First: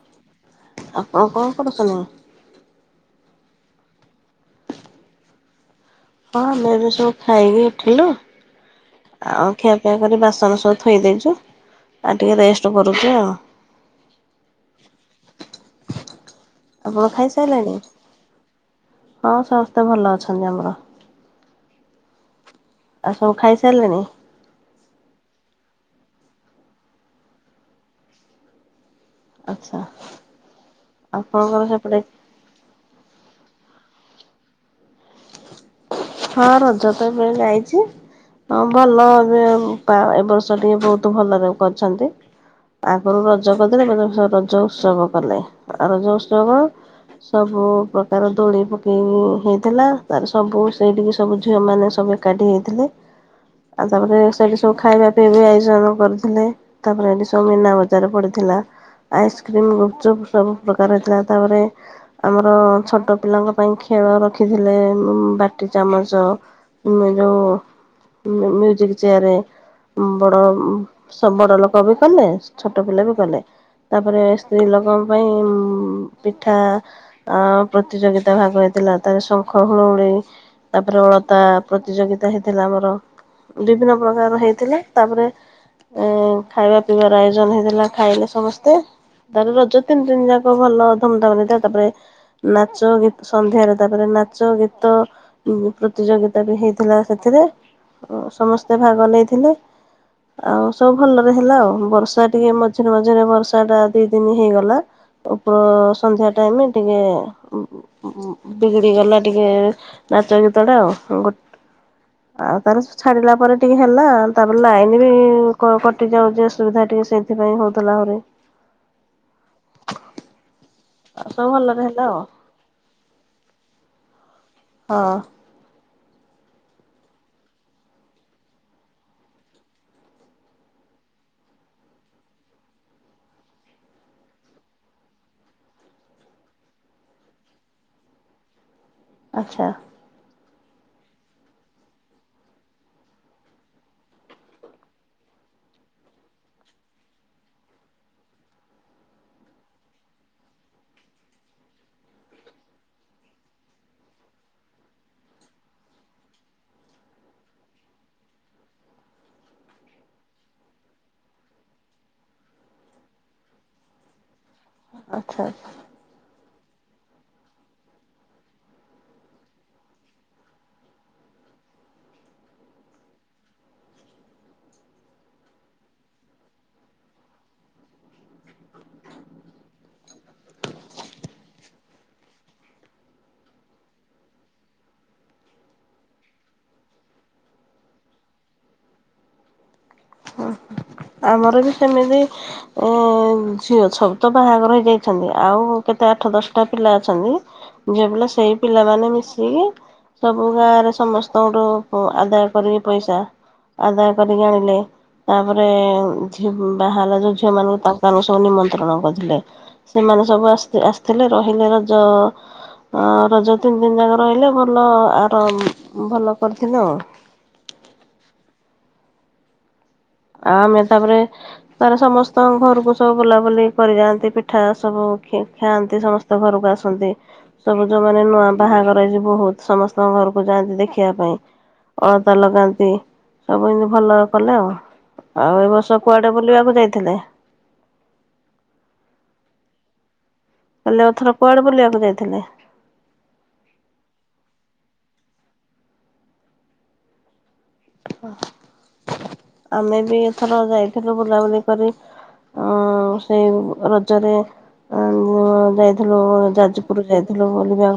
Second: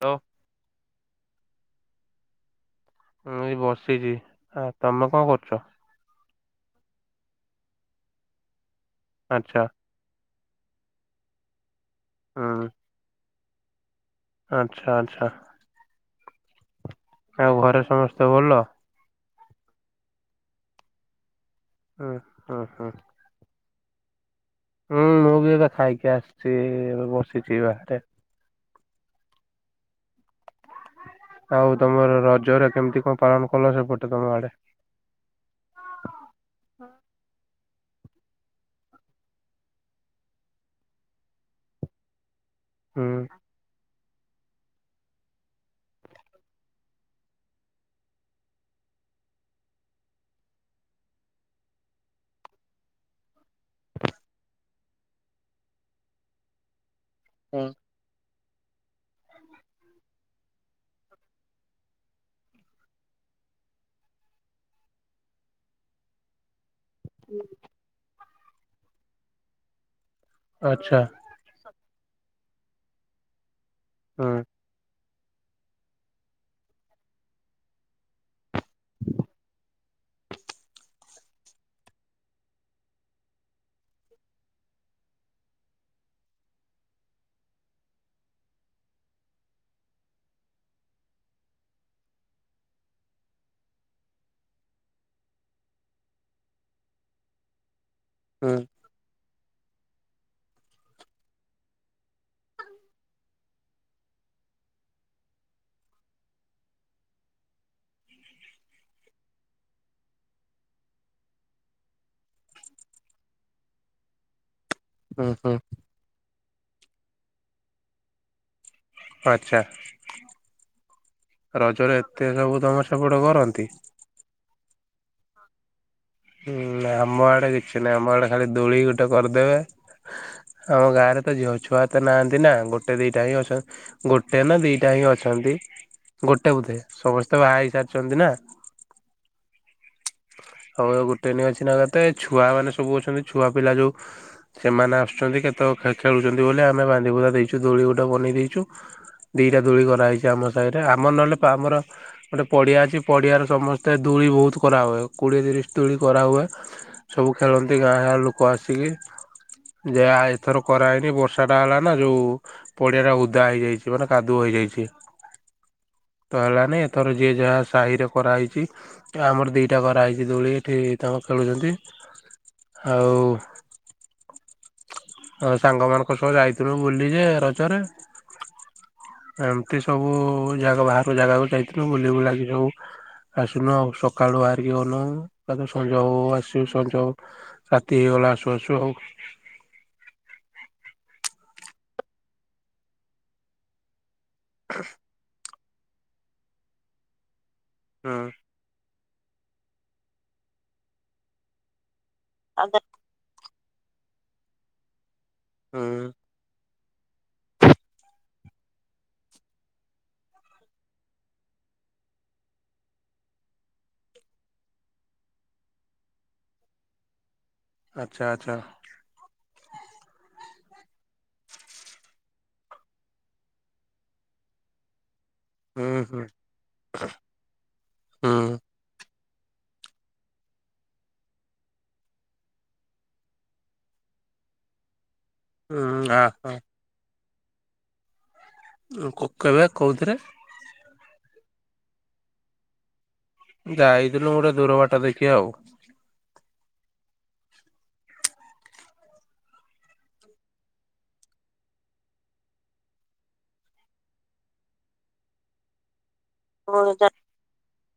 Hello ଆପଣ କଣ କରୁଛନ୍ତି? ମୁଁ ଏଇ ବସିଛି। ଆ ତମେ କଣ କରୁଛ? ହଁ ଆମେ ଏବେ ସବୁ ଖାଇକି ଉଠିଲୁ। ଆଉ ଆଚ୍ଛା ଖିଆପିଆ କରି ବା ସନ ସବୁ ଥୋଇ ଦେଇଛୁ। ଆଉ ଟିକେ ହୁଁ ରେଷ୍ଟେ କରୁଛୁ ଆଉ। ଆଚ୍ଛା ଆଚ୍ଛା। ଆପଣ ଆଉ ଖାଇସାରିଲେଣି? ଘରେ ସମସ୍ତେ ଭଲ? ହଁ ସମସ୍ତେ ଭଲ ଅଛନ୍ତି ଆମର। ହଁ। ଉଁ ହୁଁ। ସାରିଲେଣି? ହୁଁ ମୁଁ ବି ଏବେ ଖାଇକି ଆସିଛି ଏବେ ବସିଛି ବାହାରେ। ଆଛା। ଆଉ ତମର ରଜରେ କେମତି କଣ ପାଳନ କଲ ସେପଟେ? ତମ ଆଡେ? ହଁ ରଜ ତ ଏବେ ଯାଇଛି। ହ ଭଲ ଏବ ଏ ବର୍ଷ ଟିକେ ବହୁତ ଭଲରେ କରିଛନ୍ତି। ଆଗରୁ ହୁଁ ରଜ କରିଦେଲେ ଏବେ ରଜ ଉତ୍ସବ କଲେ ରଜ ଉତ୍ସବ ସବୁ ପ୍ରକାର ଦୋଳି ପକେଇ ହେଇଥିଲା ତାର। ସବୁ ସେଇଠିକି ସବୁ ଝିଅମାନେ ସବୁ ଏକାଠି ହେଇଥିଲେ। ଆ ତାପରେ ସେ ସଉ ଖାଇବା ପାଇଁ ବି ଆୟୋଜନ କରୁଥିଲେ। ତାପରେ ଖାଲି ସବୁ ମିନାବଜାର ପ ଥିଲା ଆଇସ୍କ୍ରିମ୍, ଗୁପଚୁପ୍ ସବୁ ପ୍ରକାର ହେଇଥିଲା ତାପରେ ଆମର ଛୋଟ ପିଲାଙ୍କ ପାଇଁ ଖେଳ ରଖିଥିଲେ। ଉମ ବାଟି ଚାମଚ। [unintelligible] ମ୍ୟୁସିିକ ଚୟାରେ। ବଡ ଆଚ୍ଛା ସ ବଡ ଲୋକ କ ବି କଲେ ଛୋଟ ପିଲା ବି କଲେ। ତାପରେ ହୁଁ ସ୍ତ୍ରୀ ଲୋକ ପାଇଁ ପିଠା ପ୍ରତିଯୋଗିତା ଭାଗ ହେ ଥିଲା ତାର ଶଙ୍ଖ ହୁଳୁହୁଳି ତାପରେ ଅଳତା ପ୍ରତିଯୋଗିତା ହେଇଥିଲା ଆମର ବିଭିନ୍ନ ପ୍ରକାର ହେଇଥିଲା ତାପରେ ଏ ଖାଇବା ପିଇବାର ଆୟୋଜନ ହେଇଥିଲା ଖାଇଲେ ସମସ୍ତେ ତାାର ରଜ ତିନି ତିନି ଯାକ ଭଲ ଧୁମଧାମ ହେଇଥିଲା ତାପରେ ନାଚ ଗୀତ ସନ୍ଧ୍ୟାରେ ତାପରେ ନାଚ ଚ ଗୀତ ପ୍ରତିଯୋଗିତା ବି ହେଇଥିଲା ସେଥିରେ। ଓ ହୁଁ ସମସ୍ତେ ଭାଗ ନେଇଥିଲେ। ଆଉ ସବୁ ଭଲରେ ହେଲା ଆଉ ବର୍ଷା ଟିକେ ମଝିରେ ମଝିରେ ବର୍ଷା ଟା ଦି ଦିନ ହେଇଗଲା ଉପର ସନ୍ଧ୍ୟା ଟାଇମ ଟିକେ ବିଗିଡି ଗଲା ଟିକେ ନାଚ ଗୀତ ଟା ଆଉ ଗଟେ ଆଉ ତାର ଛାଡିଲା ପରେ ଟିକେ ହେଲା ତା ଲାଇନ୍ ବି ହୁଁ ହୁଁ କଟି ଯାଉଛି। ସୁବିଧା ଟିକେ ସେଇଥିପାଇଁ ହଉଥିଲା ଆହୁରି। ଆଚ୍ଛା। ଆଉ ସବୁ ଭଲରେ ରଜରେ ହେଲା ଆଉ ଏତେ ସବୁ ତମ ସେପଟ କରନ୍ତି। ହଁ। ହୁଁ ଆମ ଆଡେ କିଛି ନାହିଁ ଆମ ଆଡେ ଖାଲି ଦୋଳି ଗୋଟେ କରିଦେବେ ଆମ ଗାଁରେ ତ ଝିଅ ଛୁଆ ତ ନାହାନ୍ତି ନା ଗୋଟେ ଦିଟା ହିଁ ଅଛନ୍ତି ଗୋଟେ ନା ଦିଟା ହିଁ ଅଛନ୍ତି ଗୋଟେ ବୋଧେ ସମସ୍ତେ ବାହା ହେଇ ସାରିଛନ୍ତି ନା। ଆଚ୍ଛା। ହଉ ଆଉ ଗୋଟେ ନେଇ ଅଛି ନା କେତେ ଛୁଆ ମାନେ ସବୁ ଅଛନ୍ତି ଛୁଆ ପିଲା ଯୋଉ ସେମାନେ ଆସୁଛନ୍ତି କେତେ ଖେଳୁଛନ୍ତି ବୋଲି ଆମେ ବାନ୍ଧି ବୁଦ୍ଧା ଦେଇଛୁ ଦୋଳି ଗୋଟେ ବନେଇ ଦେଇଛୁ ଦିଟା ଦୋଳି କରାହେଇଛି ଆମ ସାହିରେ ଆମର ନହେଲେ ଆମର ଗୋଟେ ପଡିଆ ଅଛି ପଡିଆର ସମସ୍ତେ ଦୋଳି ବହୁତ କରା ହୁଏ ଆଉ। କୋଡ଼ିଏ ତିରିଶ ଦୋଳି କରାହୁଏ ସବୁ ଖେଳନ୍ତି ଗାଁ ଗାଁ ଲୋକ ଆସିକି ଯେ ଆ ଏଥର କରାହେଇନି ବର୍ଷାଟା ହେଲା ନା ଯେଉଁ ପଡ଼ିଆଟା ଉଦା ହେଇଯାଇଛି ମାନେ କାଦୁଅ ହେଇଯାଇଛି। ଆଚ୍ଛା ଆଚ୍ଛା। ହେଲାଣି ଏଥର ଯିଏ ଯାହା ସାହି ରେ କରାହେଇଛି ଆମର ଦି କରା ହେଇଛି ଦୋଳି ଏଠି ତାଙ୍କ ଖେଳୁଛନ୍ତି ଆଉ ଆ ସାଙ୍ଗ ମାନଙ୍କ ସହ ଯାଇଥିଲୁ ବୁଲି ଯେ ରଜରେ ଏମିତି ସବୁ ଜାଗା ବାହାର ଜାଗାକୁ ଯାଇଥିଲୁ ବୁଲି ବୁଲାକି ସବୁ ଆସିଲୁ ଆଉ ସକାଳୁ ବାହାରିକି ଗନୁ ସଞ୍ଜ ଆସିବୁ ସଞ୍ଜ ରାତି ହେଇଗଲା ଆସୁ ଆସୁ ଆଉ ଆମର ବି ସେମିତି ଉଁ ଝିଅ ଛ। ତ ବାହାଘର ହେଇଯାଇଛନ୍ତି ଆଉ। କେତେ ଆଠ ଦଶ ଟା ପିଲା ଅଛନ୍ତି। ଯେ ହୁଁ [unintelligible] ସେଇ ପିଲାମାନେ [unintelligible] [unintelligible] ସବୁ ଗାଁରେ ସମସ୍ତଙ୍କ ଠୁ ମୁ ଆଦାୟ କରିକି ପଇସା ଆଦାୟ କରି ଆଣିଲେ। ତା ପରେ ହୁଁ [unintelligible] ବାହା ହେଲା ଯେଉ ଝିଅ ମାନଙ୍କୁ ତାଙ୍କୁ ଆମେ ସବୁ ନିମନ୍ତ୍ରଣ କରିଥିଲେ ସେମାନେ ସବୁ ଆସି ଆସିଥିଲେ ରହିଲେ ରଜ ରଜ ତିନି ଯାକ ରହିଲେ ଭଲ ଆର ଭଲ କରିଥିଲୁ ଆ ଆଚ୍ଛା ଆଚ୍ଛା। ଆଉ ଆମେ ତାପରେ ତାର ସମସ୍ତଙ୍କ ଘରକୁ ସବୁ ବୁଲାବୁଲି କରିଯାଆନ୍ତି ପିଠା ସବୁ ହୁଁ ଖାଆନ୍ତି ହୁଁ ସମସ୍ତ ଘରକୁ ଆସନ୍ତି ସବୁ ଯୋଉମାନେ ନୂଆ ହୁଁ। ବାହାଘର ହେଇ [unintelligible] ବହୁତ ସମସ୍ତଙ୍କ ଘରକୁ ଯାଆନ୍ତି ଦେଖିବା ପାଇଁ ଅଳତା ଲଗାନ୍ତି ସବୁ ଏମିତି ଭଲ କଲେ ଆଉ ଆଉ ଏ ବର୍ଷ ହୁଁ ଆ କୁଆଡେ ବୁଲିବାକୁ ଯାଇଥିଲେ। କୋକାବେ କୋଉଥିରେ। ହେଲେ ଏଥର କୁଆଡେ ବୁଲିବାକୁ ଯାଇଥିଲେ। ଯାଇଥିଲୁ ଗୋଟେ ଦୂର ବାଟ ଦେଖି ଆଉ ଆମେ ବି ଏଥର ଯାଇଥିଲୁ ବୁଲାବୁଲି କରି ଅଁ ସେଇ ରଜରେ ଯାଇ ହେଲୋ ଯାଜପୁର ଯାଇଥିଲୁ ବୁଲିବା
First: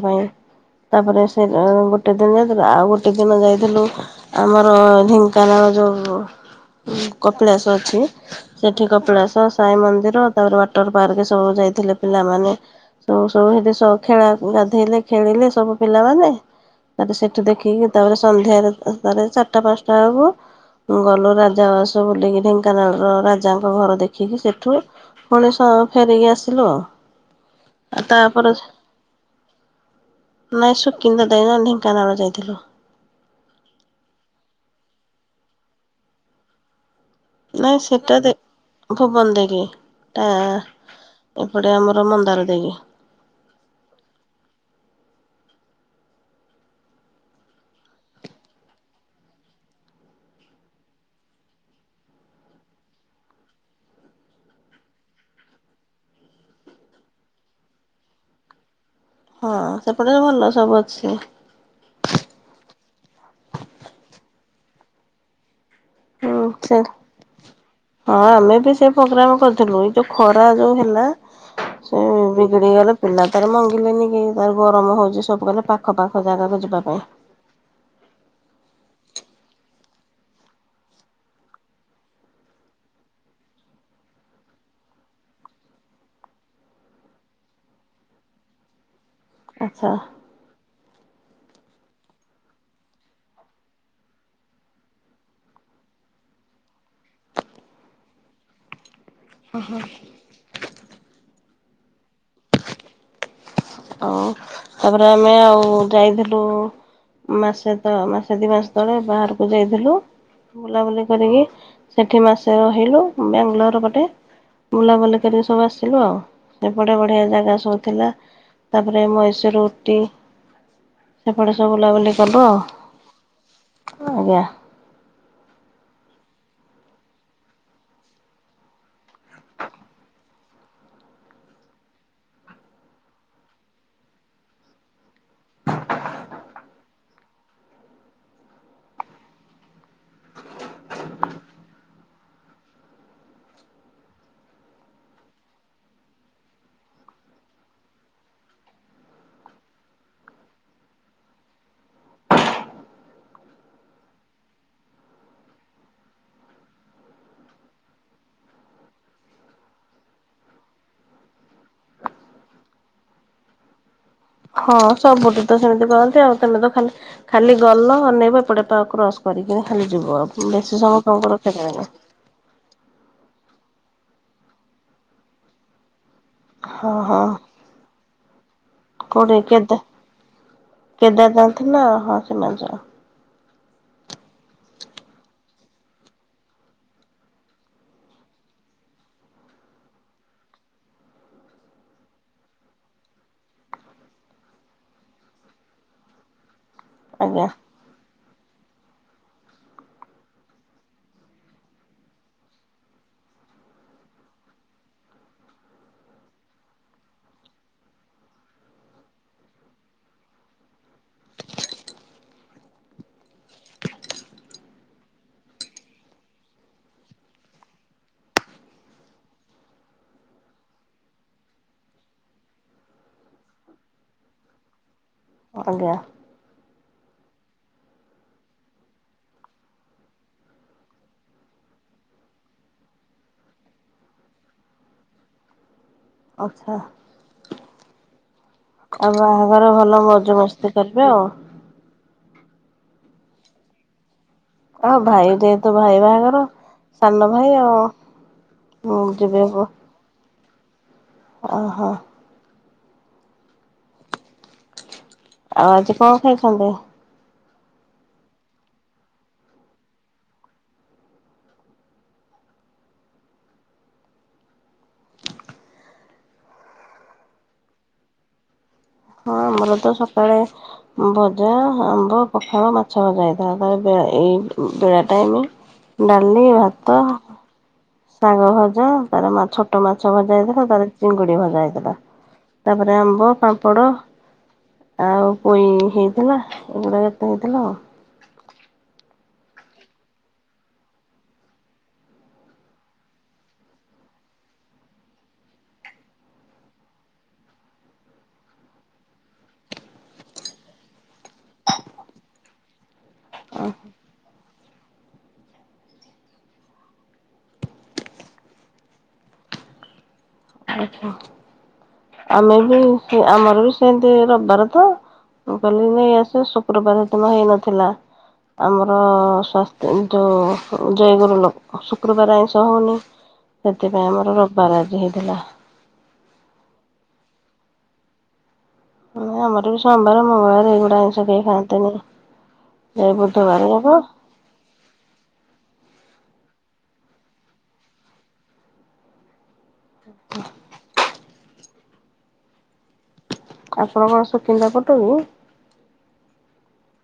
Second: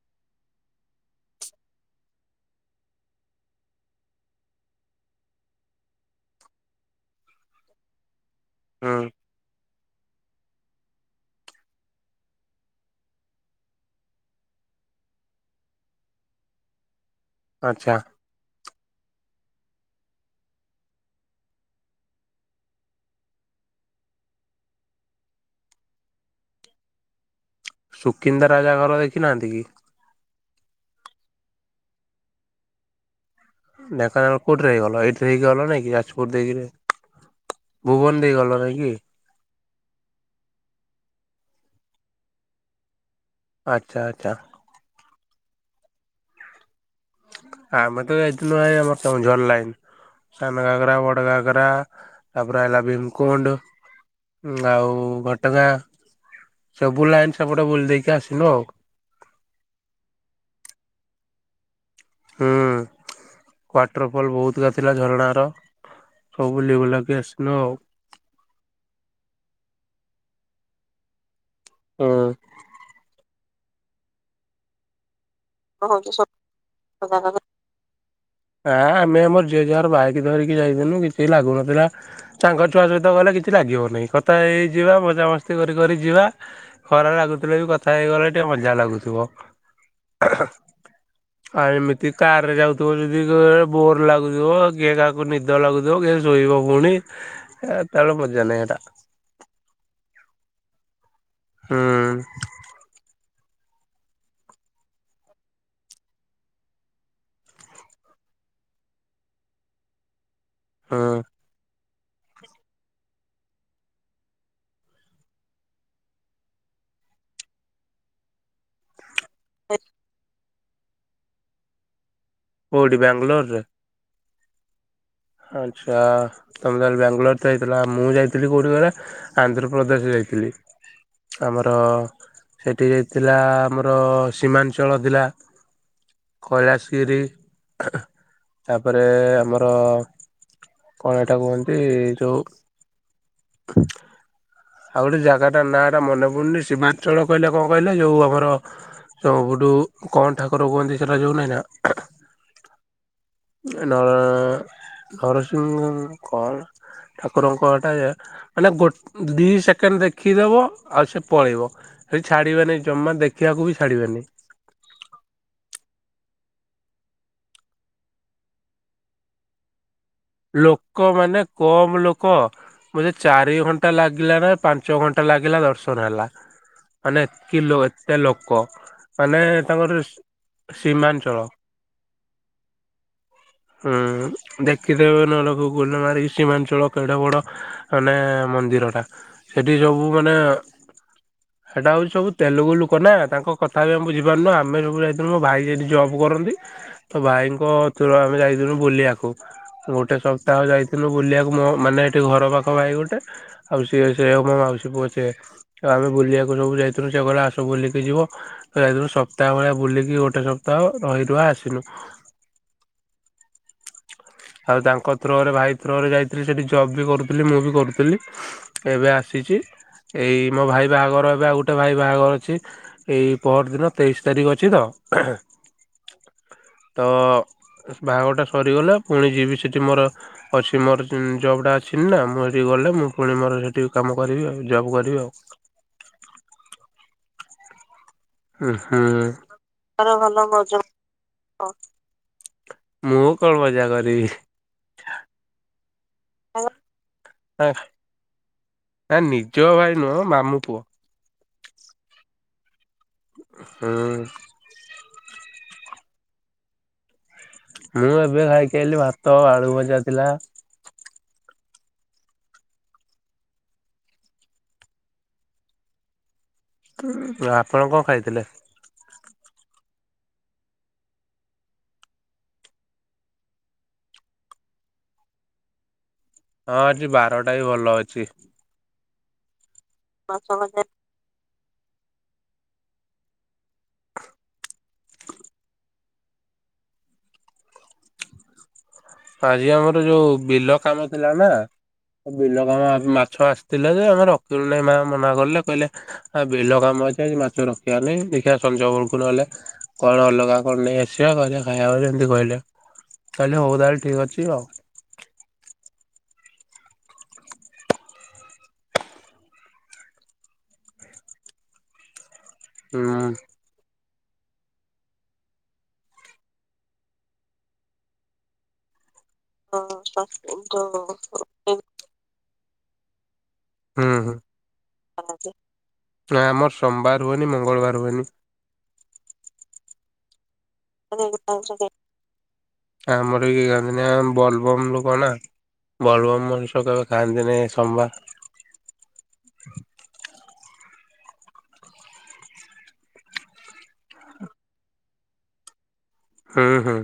ତାପରେ ସେ ଗୋଟେ ଦିନ ଯାଇଥିଲ ଆଉ ଗୋଟେ ଦିନ ଯାଇଥିଲୁ ଆମର ଆମର ଢେଙ୍କାନାଳ ଯେଉ କପିଳାସ ଅଛି। ସେଠି ହୁଁ କପିଳାସ ସାଇ ମନ୍ଦି ମନ୍ଦିର ତାପରେ ୱାଟର ପାର୍କ ସବୁ ଯାଇଥିଲେ ପିଲାମାନେ ସବୁ ସେ ଖେଳା ଗାଧେଇଲେ ଖେଳିଲେ ସବୁ ପିଲାମାନେ ତାପରେ ସେଠୁ ଦେଖିକି ଆଚ୍ଛା। ତାପରେ ସନ୍ଧ୍ୟାରେ ତା ଚା ଟା ପାଞ୍ଚଟା ବେଳକୁ ଗଲୁ ରାଜାଉଆସ ବୁଲିକି ଢେଙ୍କାନାଳର ରାଜାଙ୍କ ଘର ଦେଖିକି ସେଠୁ ପୁଣି ସ ଫେରିକି ଆସିଲୁ ଆଉ ଆଉ ସୁକିନ୍ଦା ତାପରେ ରାଜା ଘର ଦେଖି ନାହାନ୍ତି କି? ନାଇଁ ସୁକିନ୍ଦା [unintelligible] ଢେଙ୍କାନାଳ ଯାଇଥିଲୁ। ଢେଙ୍କାନାଳ ରେ କୋଉଠି ରହିଗଲ ଏଠି ଦେଇ ଗଲନି ଯାଜପୁର ଦେଇକିରି ନାଇଁ ଭୁବନ ସେଟା ଦେ ଦେଇ ଗଲ ନାଇଁ କି? ଭୁବନ ଦେକି ଟା ଗୋଟେ ଆମର ମନ୍ଦାର ଦେଇକି ଆଚ୍ଛା ଆଚ୍ଛା। ଆମେ ତ ଯାଇଥିନୁଁ ଆମର କେଉଁଝର ଲାଇନ ସାନ ଘାଗରା ବଡ, ଘାଗରା ତାପରେ ହେଲା ଭୀମକୁଣ୍ଡ ଆଉ ଘଟଗାଁ ସବୁ ଲାଇନ ସେପଟେ ବୁଲି ଦେଇକି ଆସିନୁ ଆଉ। ହଁ ସେପଟେ ବି ଭଲ ସବୁ ଅଛି। ହୁଁ ୱାଟରଫଲ ବହୁତକା ଥିଲା ଝରଣା ର। ହୁଁ ସେ ହଁ ଆମେ ବି ସେ ପ୍ରୋଗ୍ରାମ କରିଥିଲୁ। ଯୋଉ ଖରା ଯୋଉ ହେଲା ସେ ହୁଁ। ବିଗିଡି ଗଲେ ପିଲା। ରେ ମଙ୍ଗିଲେନି କେଇ ତାର ଗରମ ହଉଛି ସବୁ କହିଲେ ପାଖ ହଉ ପାାଖ ଜାଗାକୁ ଯିବା ପାଇଁ। ହଁ ଆମେ ଆମର ଝିଅ ଝୁଆର ବାଇକ ଧରିକି ଯାଇଥିନୁ। କିଛି ଲାଗୁନଥିଲା ସାଙ୍ଗ ଛୁଆ ସହିତ ଗଲେ କିଛି ଲାଗିବନାହିଁ। କଥା ହେଇଯିବା ମଜାମସ୍ତି କରି କରି ଯିବା ଖରା ଲାଗୁଥିଲେ ବି କଥା ହେଇଗଲେ ଟିକେ ମଜା ଲାଗୁଥିବ। ଆଚ୍ଛା। ଆଉ ଏମିତି କାର ରେ ଯାଉଥିବ ଯ ବୋର ଲାଗୁଥିବ କିଏ କାହାକୁ ନିଦ ଲାଗୁଥିବ କିଏ ଶୋଇବ ପୁଣି ତାେଳେ ମଜା ନାଇଁ ଏଇଟା। ଓ ହୋ। ହୁଁ। ଆଉ ତାପରେ ଆମେ ଆଉ ଯାଇଥିଲୁ ମାସେ ତ ମାସେ ଦି ମାସ ତଳେ ବାହାରକୁ ଯାଇଥିଲୁ। ବୁଲାବୁଲି ହୁଁ। କରିକି ସେଠି ମାସେ ରହିଲୁ ବାଙ୍ଗାଲୋର ଗୋଟେ ବୁଲାବୁଲି କରିକି ସବୁ ଆସିଲୁ। ଆଉ ସେପଟେ ବଢ଼ିଆ ଜାଗା ସବୁ ଥିଲା। ତାପରେ ମୁଁ ଛି ରୋଟି ସେପଟେ ସବୁ ବୁଲା ବୁଲି ଚାବ କୋଉଠି ବାଙ୍ଗାଲୋରରେ ଆଉ ଆଜ୍ଞା। ଆଚ୍ଛା ତମେ ତାହେଲେ ବାଙ୍ଗାଲୋର ତ ଯାଇଥିଲା ମୁଁ ଯାଇଥିଲି କେଉଁଠି କହିଲ ଆନ୍ଧ୍ରପ୍ରଦେଶ ଯାଇଥିଲି। ଆମର ସେଠି ଯାଇଥିଲା ଆମର ସୀମାଞ୍ଚଳ ଥିଲା କୈଳାସଗିରି ତାପରେ ଆମର କଣ ଏଟା କୁହନ୍ତି ଯୋଉ? [inaudible] ଆଉ ଗୋଟେ ଜାଗାଟା ନାଁ ଟା ମନେ ପଡୁନି ସୀମାଞ୍ଚଳ କହିଲେ କଣ କହିଲେ ଯୋଉ ଆମରୁଠୁ କଣ ଠାକୁର କୁହନ୍ତି ସେଟା ଯୋଉ ନାହିଁ ନା ନର ନରସିଂହ କଣ ଠାକୁରଙ୍କଟା ମାନେ ଗୋ ଦି ସେକେଣ୍ଡ ଦେଖିଦବ ଆଉ ସେ ପଳେଇବ ସେ ଛାଡିବେନି ଜମା ଦେଖିବାକୁ ବି ଛାଡିବେନି। ହଁ ସବୁଠି ତ ସେମିତି କହନ୍ତି ଆଉ ତମେ ତ ଖାଲି ଖାଲି ଗଲ ଅନେଇବା ଏପଟେ ପା କ୍ରସ କରିକି ଖାଲି ଯିବ ବେଶୀ ସମୟ ଲୋକ ତମକୁ ମାନେ ରଖିପାରିବେନି। କମ ଲୋକ ବୋଧେ ଚାରି ଘଣ୍ଟା ଲାଗିଲା ନା ପାଞ୍ଚ ଘଣ୍ଟା ଲାଗିଲା ଦର୍ଶନ ହେଲା। ହଁ ହଁ ମାନେ ଏକ ଲ ଏତେ ଲୋକ କୋଉଠି ମାନେ କେତେ ତାଙ୍କର ସୀମାଞ୍ଚଳ କେଦାରନାଥ ନା ହଁ ସେମାନ ହୁଁ ଦେଖ ଶଖିଦେବେ ନେ ଲୋକ ଗୁଲମାରିକି ସୀମାଞ୍ଚଳ କେଡ଼ ବଡ଼ ମାନେ ମନ୍ଦିରଟା ସେଇଠି ସବୁ ମାନେ ସେଇଟା ହେଉଛି ସବୁ ତେଲୁଗୁ ଲୋକ ନା ତାଙ୍କ କଥା ବି ଆମେ ବୁଝିପାରୁନୁଁ ଆମେ ସବୁ ଯାଇଥିଲୁ ମୋ ଭାଇ ସେଇଠି ଜବ୍ କରନ୍ତି ତ ଆଜ୍ଞା ଭାଇଙ୍କ ଚ ଆମେ ଯାଇଥିଲୁ ବୁଲିଆକୁ। ଗୋଟେ ସପ୍ତାହ ଯାଇଥିଲୁ ବୁଲିବାକୁ ମୋ ମାନେ ଏଠି ଘର ପାଖ ଭାଇ ଗୋଟେ ଆଉ ସିଏ ସେ ହଉ ମୋ ମାଉସୀ ପୁଅଛ ଆଉ ଆମେ ବୁଲିବାକୁ ସବୁ ଯାଇଥିଲୁ। ସେ କଇଲା ଆସ ବୁଲିକି ଯିବ ଯାଇଥିଲୁ ସପ୍ତାହ ଭଳିଆ ବୁଲିକି ଗୋଟେ ସପ୍ତାହ ରହି ରୁହା ଆସିନୁ। ଆଉ ତାଙ୍କ ଥ୍ରୋରେ ଭାଇ ଥ୍ରୋରେ ଯାଇଥିଲି ସେଇଠି ଜବ୍ ବି କରୁଥିଲି ମୁଁ ବି କରୁଥିଲି ଏବେ ଆସିଛି ଏଇ ମୋ ଭାଇ ବାହାଘର ଏବେ ଆଉ ଗୋଟେ ଭାଇ ବାହାଘର ଅଛି ଏଇ ପହର ଦିନ ତେଇଶି ତାରିଖ ଅଛି ତ। ଆଜ୍ଞା। ତ ବାହାଘରଟେ ସରିଗଲେ ପୁଣି ଯିବି ସେଠି ମୋର ଅଛି ମୋର ଜବ୍ ଟା ଅଛି ନା। ମୁଁ ସେଠି ଗଲେ ମୁଁ ପୁଣି ମୋର ସେଠି କାମ କରିବି। ଆଉ ଜବ୍ କରିବି ଆଉ। ଆଚ୍ଛା। ହୁଁ ହୁଁ। ଆଉ ବାହାଘର ଭଲ ମଉଜ ମସ୍ତି କରିବେ ଆଉ। ହବ। ମୁଁ କଣ ମଜା କରିବି? ଆଉ ଭାଇ ଯେହେତୁ ଭାଇ ବାହାଘର ସାନ ଭାଇ ଆଉ ଯିବିକୁ ପୂଅ। ଓଃ ହୋ। ହୁଁ। ଆଉ ଆଜି କଣ ଖାଇଛନ୍ତି? ମୁଁ ଏବେ ଖାଇକି ଆଇଲିି ଭାତ ଆଳୁ ଭଜା ଥିଲା। ଆପଣ କଣ ଖାଇଥିଲେ? ହଁ ଆମର ତ ସକାଳେ ଭଜା ଆମ୍ବ ପଖାଳ ମାଛ ଭଜା ହେଇଥାଏ ତା ଏଇ ବେଳା ଟାଇମ ଡାଲି ହଁ ଭାତ ଆଜି ବାରଟା ବି ଭଲ ଅଛି। ଶାଗଭଜା। ରବ୍ ବାରେ ମାଛ। ଛୋଟମାଛ ଭଜା ହେଇଥିବ ତାର ଚିଙ୍ଗୁଡ଼ି ଭଜା। ତାପରେ ଆମ୍ବ ପାମ୍ପଡ଼ ଆଉ ପୋଇ ହେଇଥିଲା ଏଗୁଡା କେତେ ହେଇଥିଲା ଆଉ। ଆଜି ଆମର ଯୋଉ ବିଲ କାମ ଥିଲା ନା ବିଲ କାମ ମାଛ ଆସିଥିଲା ଯେ ଆମେ ରଖିଲୁ ନାହିଁ। ମା ମନା କଲେ କହିଲେ ଆ ବିଲ କାମ ଅଛି ଆଜି ମାଛ ରଖିବା ନାଇଁ ଦେଖିବା ସଞ୍ଜ ବେଳକୁ। ନହେଲେ କଣ ଅଲଗା କଣ ନେଇ ଆସିବା କରିବା ଖାଇବା ଯେମିତି କହିଲେ କହିଲେ ହଉ ତାହଲେ। ଠିକ୍ ଅଛି ଆଉ। ଆଚ୍ଛା ଆମେ ବି ସେ ହୁଁ। ଆମର ବି ସେମ୍ ରବିବାର ତ ମୁଁ କହିଲି ନେଇ ଆସ ଶୁକ୍ରବାର ଦିନ ହେଇନଥିଲା ଆମର। ସାସ୍ଥ୍ୟ ଯ ଜୟଗୁରୁ ଲୋକ ଶୁକ୍ରବାର ଆଇଁଶ ତହୁନି। ସେଥିପାଇଁ ହୁଁ ହୁଁ। ଆମର ରବିବାର ଆଜି ହେଇଥିଲା। ନା ଆମର ସୋମବାର ହୁଏନି ମଙ୍ଗଳବାର ହୁଏ ନି। ନା ଆମର ବି ସୋମବାର ମଙ୍ଗଳବାର ଏଇଗୁଡ଼ା ଆଇଁଷ କେହି ଖାଆନ୍ତିନି। [unintelligible] ଏଇ ଆମର ବି ବୁଧବାର କିଏ ଯାକ ଖାଆନ୍ତିନି ବଲଭମ୍ ଲୋକ ନା ବଲଭମ୍। [unintelligible] ଖାଆନ୍ତିନି ସୋମବାର। ଆପଣଙ୍କର ସୁକିନ୍ଦା ପଟୁକି? ହୁଁ ହୁଁ।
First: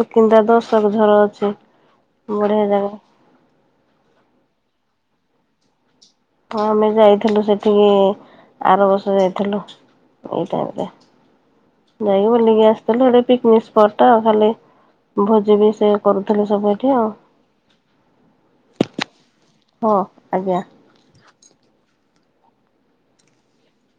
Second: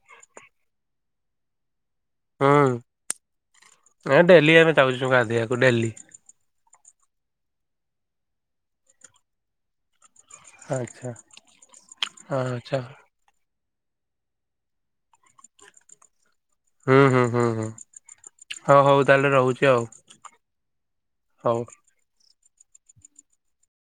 ସୁକିନ୍ଦା ଦର୍ଶନଝର ଅଛି। ବଢ଼ିଆ ହୁଁ ଜାଗା। ଏ ଡେଲି ଆମେ ଯାଉଛୁ ଗାଧୋଇବାକୁ ଡେଲି। ହଁ। ଆମେ ଯାଇଥିଲୁ ସେଠିକି ଆରବର୍ଷ ଯାଇଥିଲୁ। ଏଇ ଟାଇମ୍ ରେ। ଆଚ୍ଛା ଜାଇକି ବୁଲିକି ଆଚ୍ଛା ଆସିଥିଲୁ, ସେଇଠି ପିକ୍ [unintelligible] ଟା ଖାଲି ଭୋଜି ବି ସେ କରୁ। ହୁଁ ହୁଁ ହୁଁ ହୁଁ ହଉ ହଉ ତାହେଲେ ରହୁଛି। ଆଉ ହଁ ଆଜ୍ଞା। ହଉ।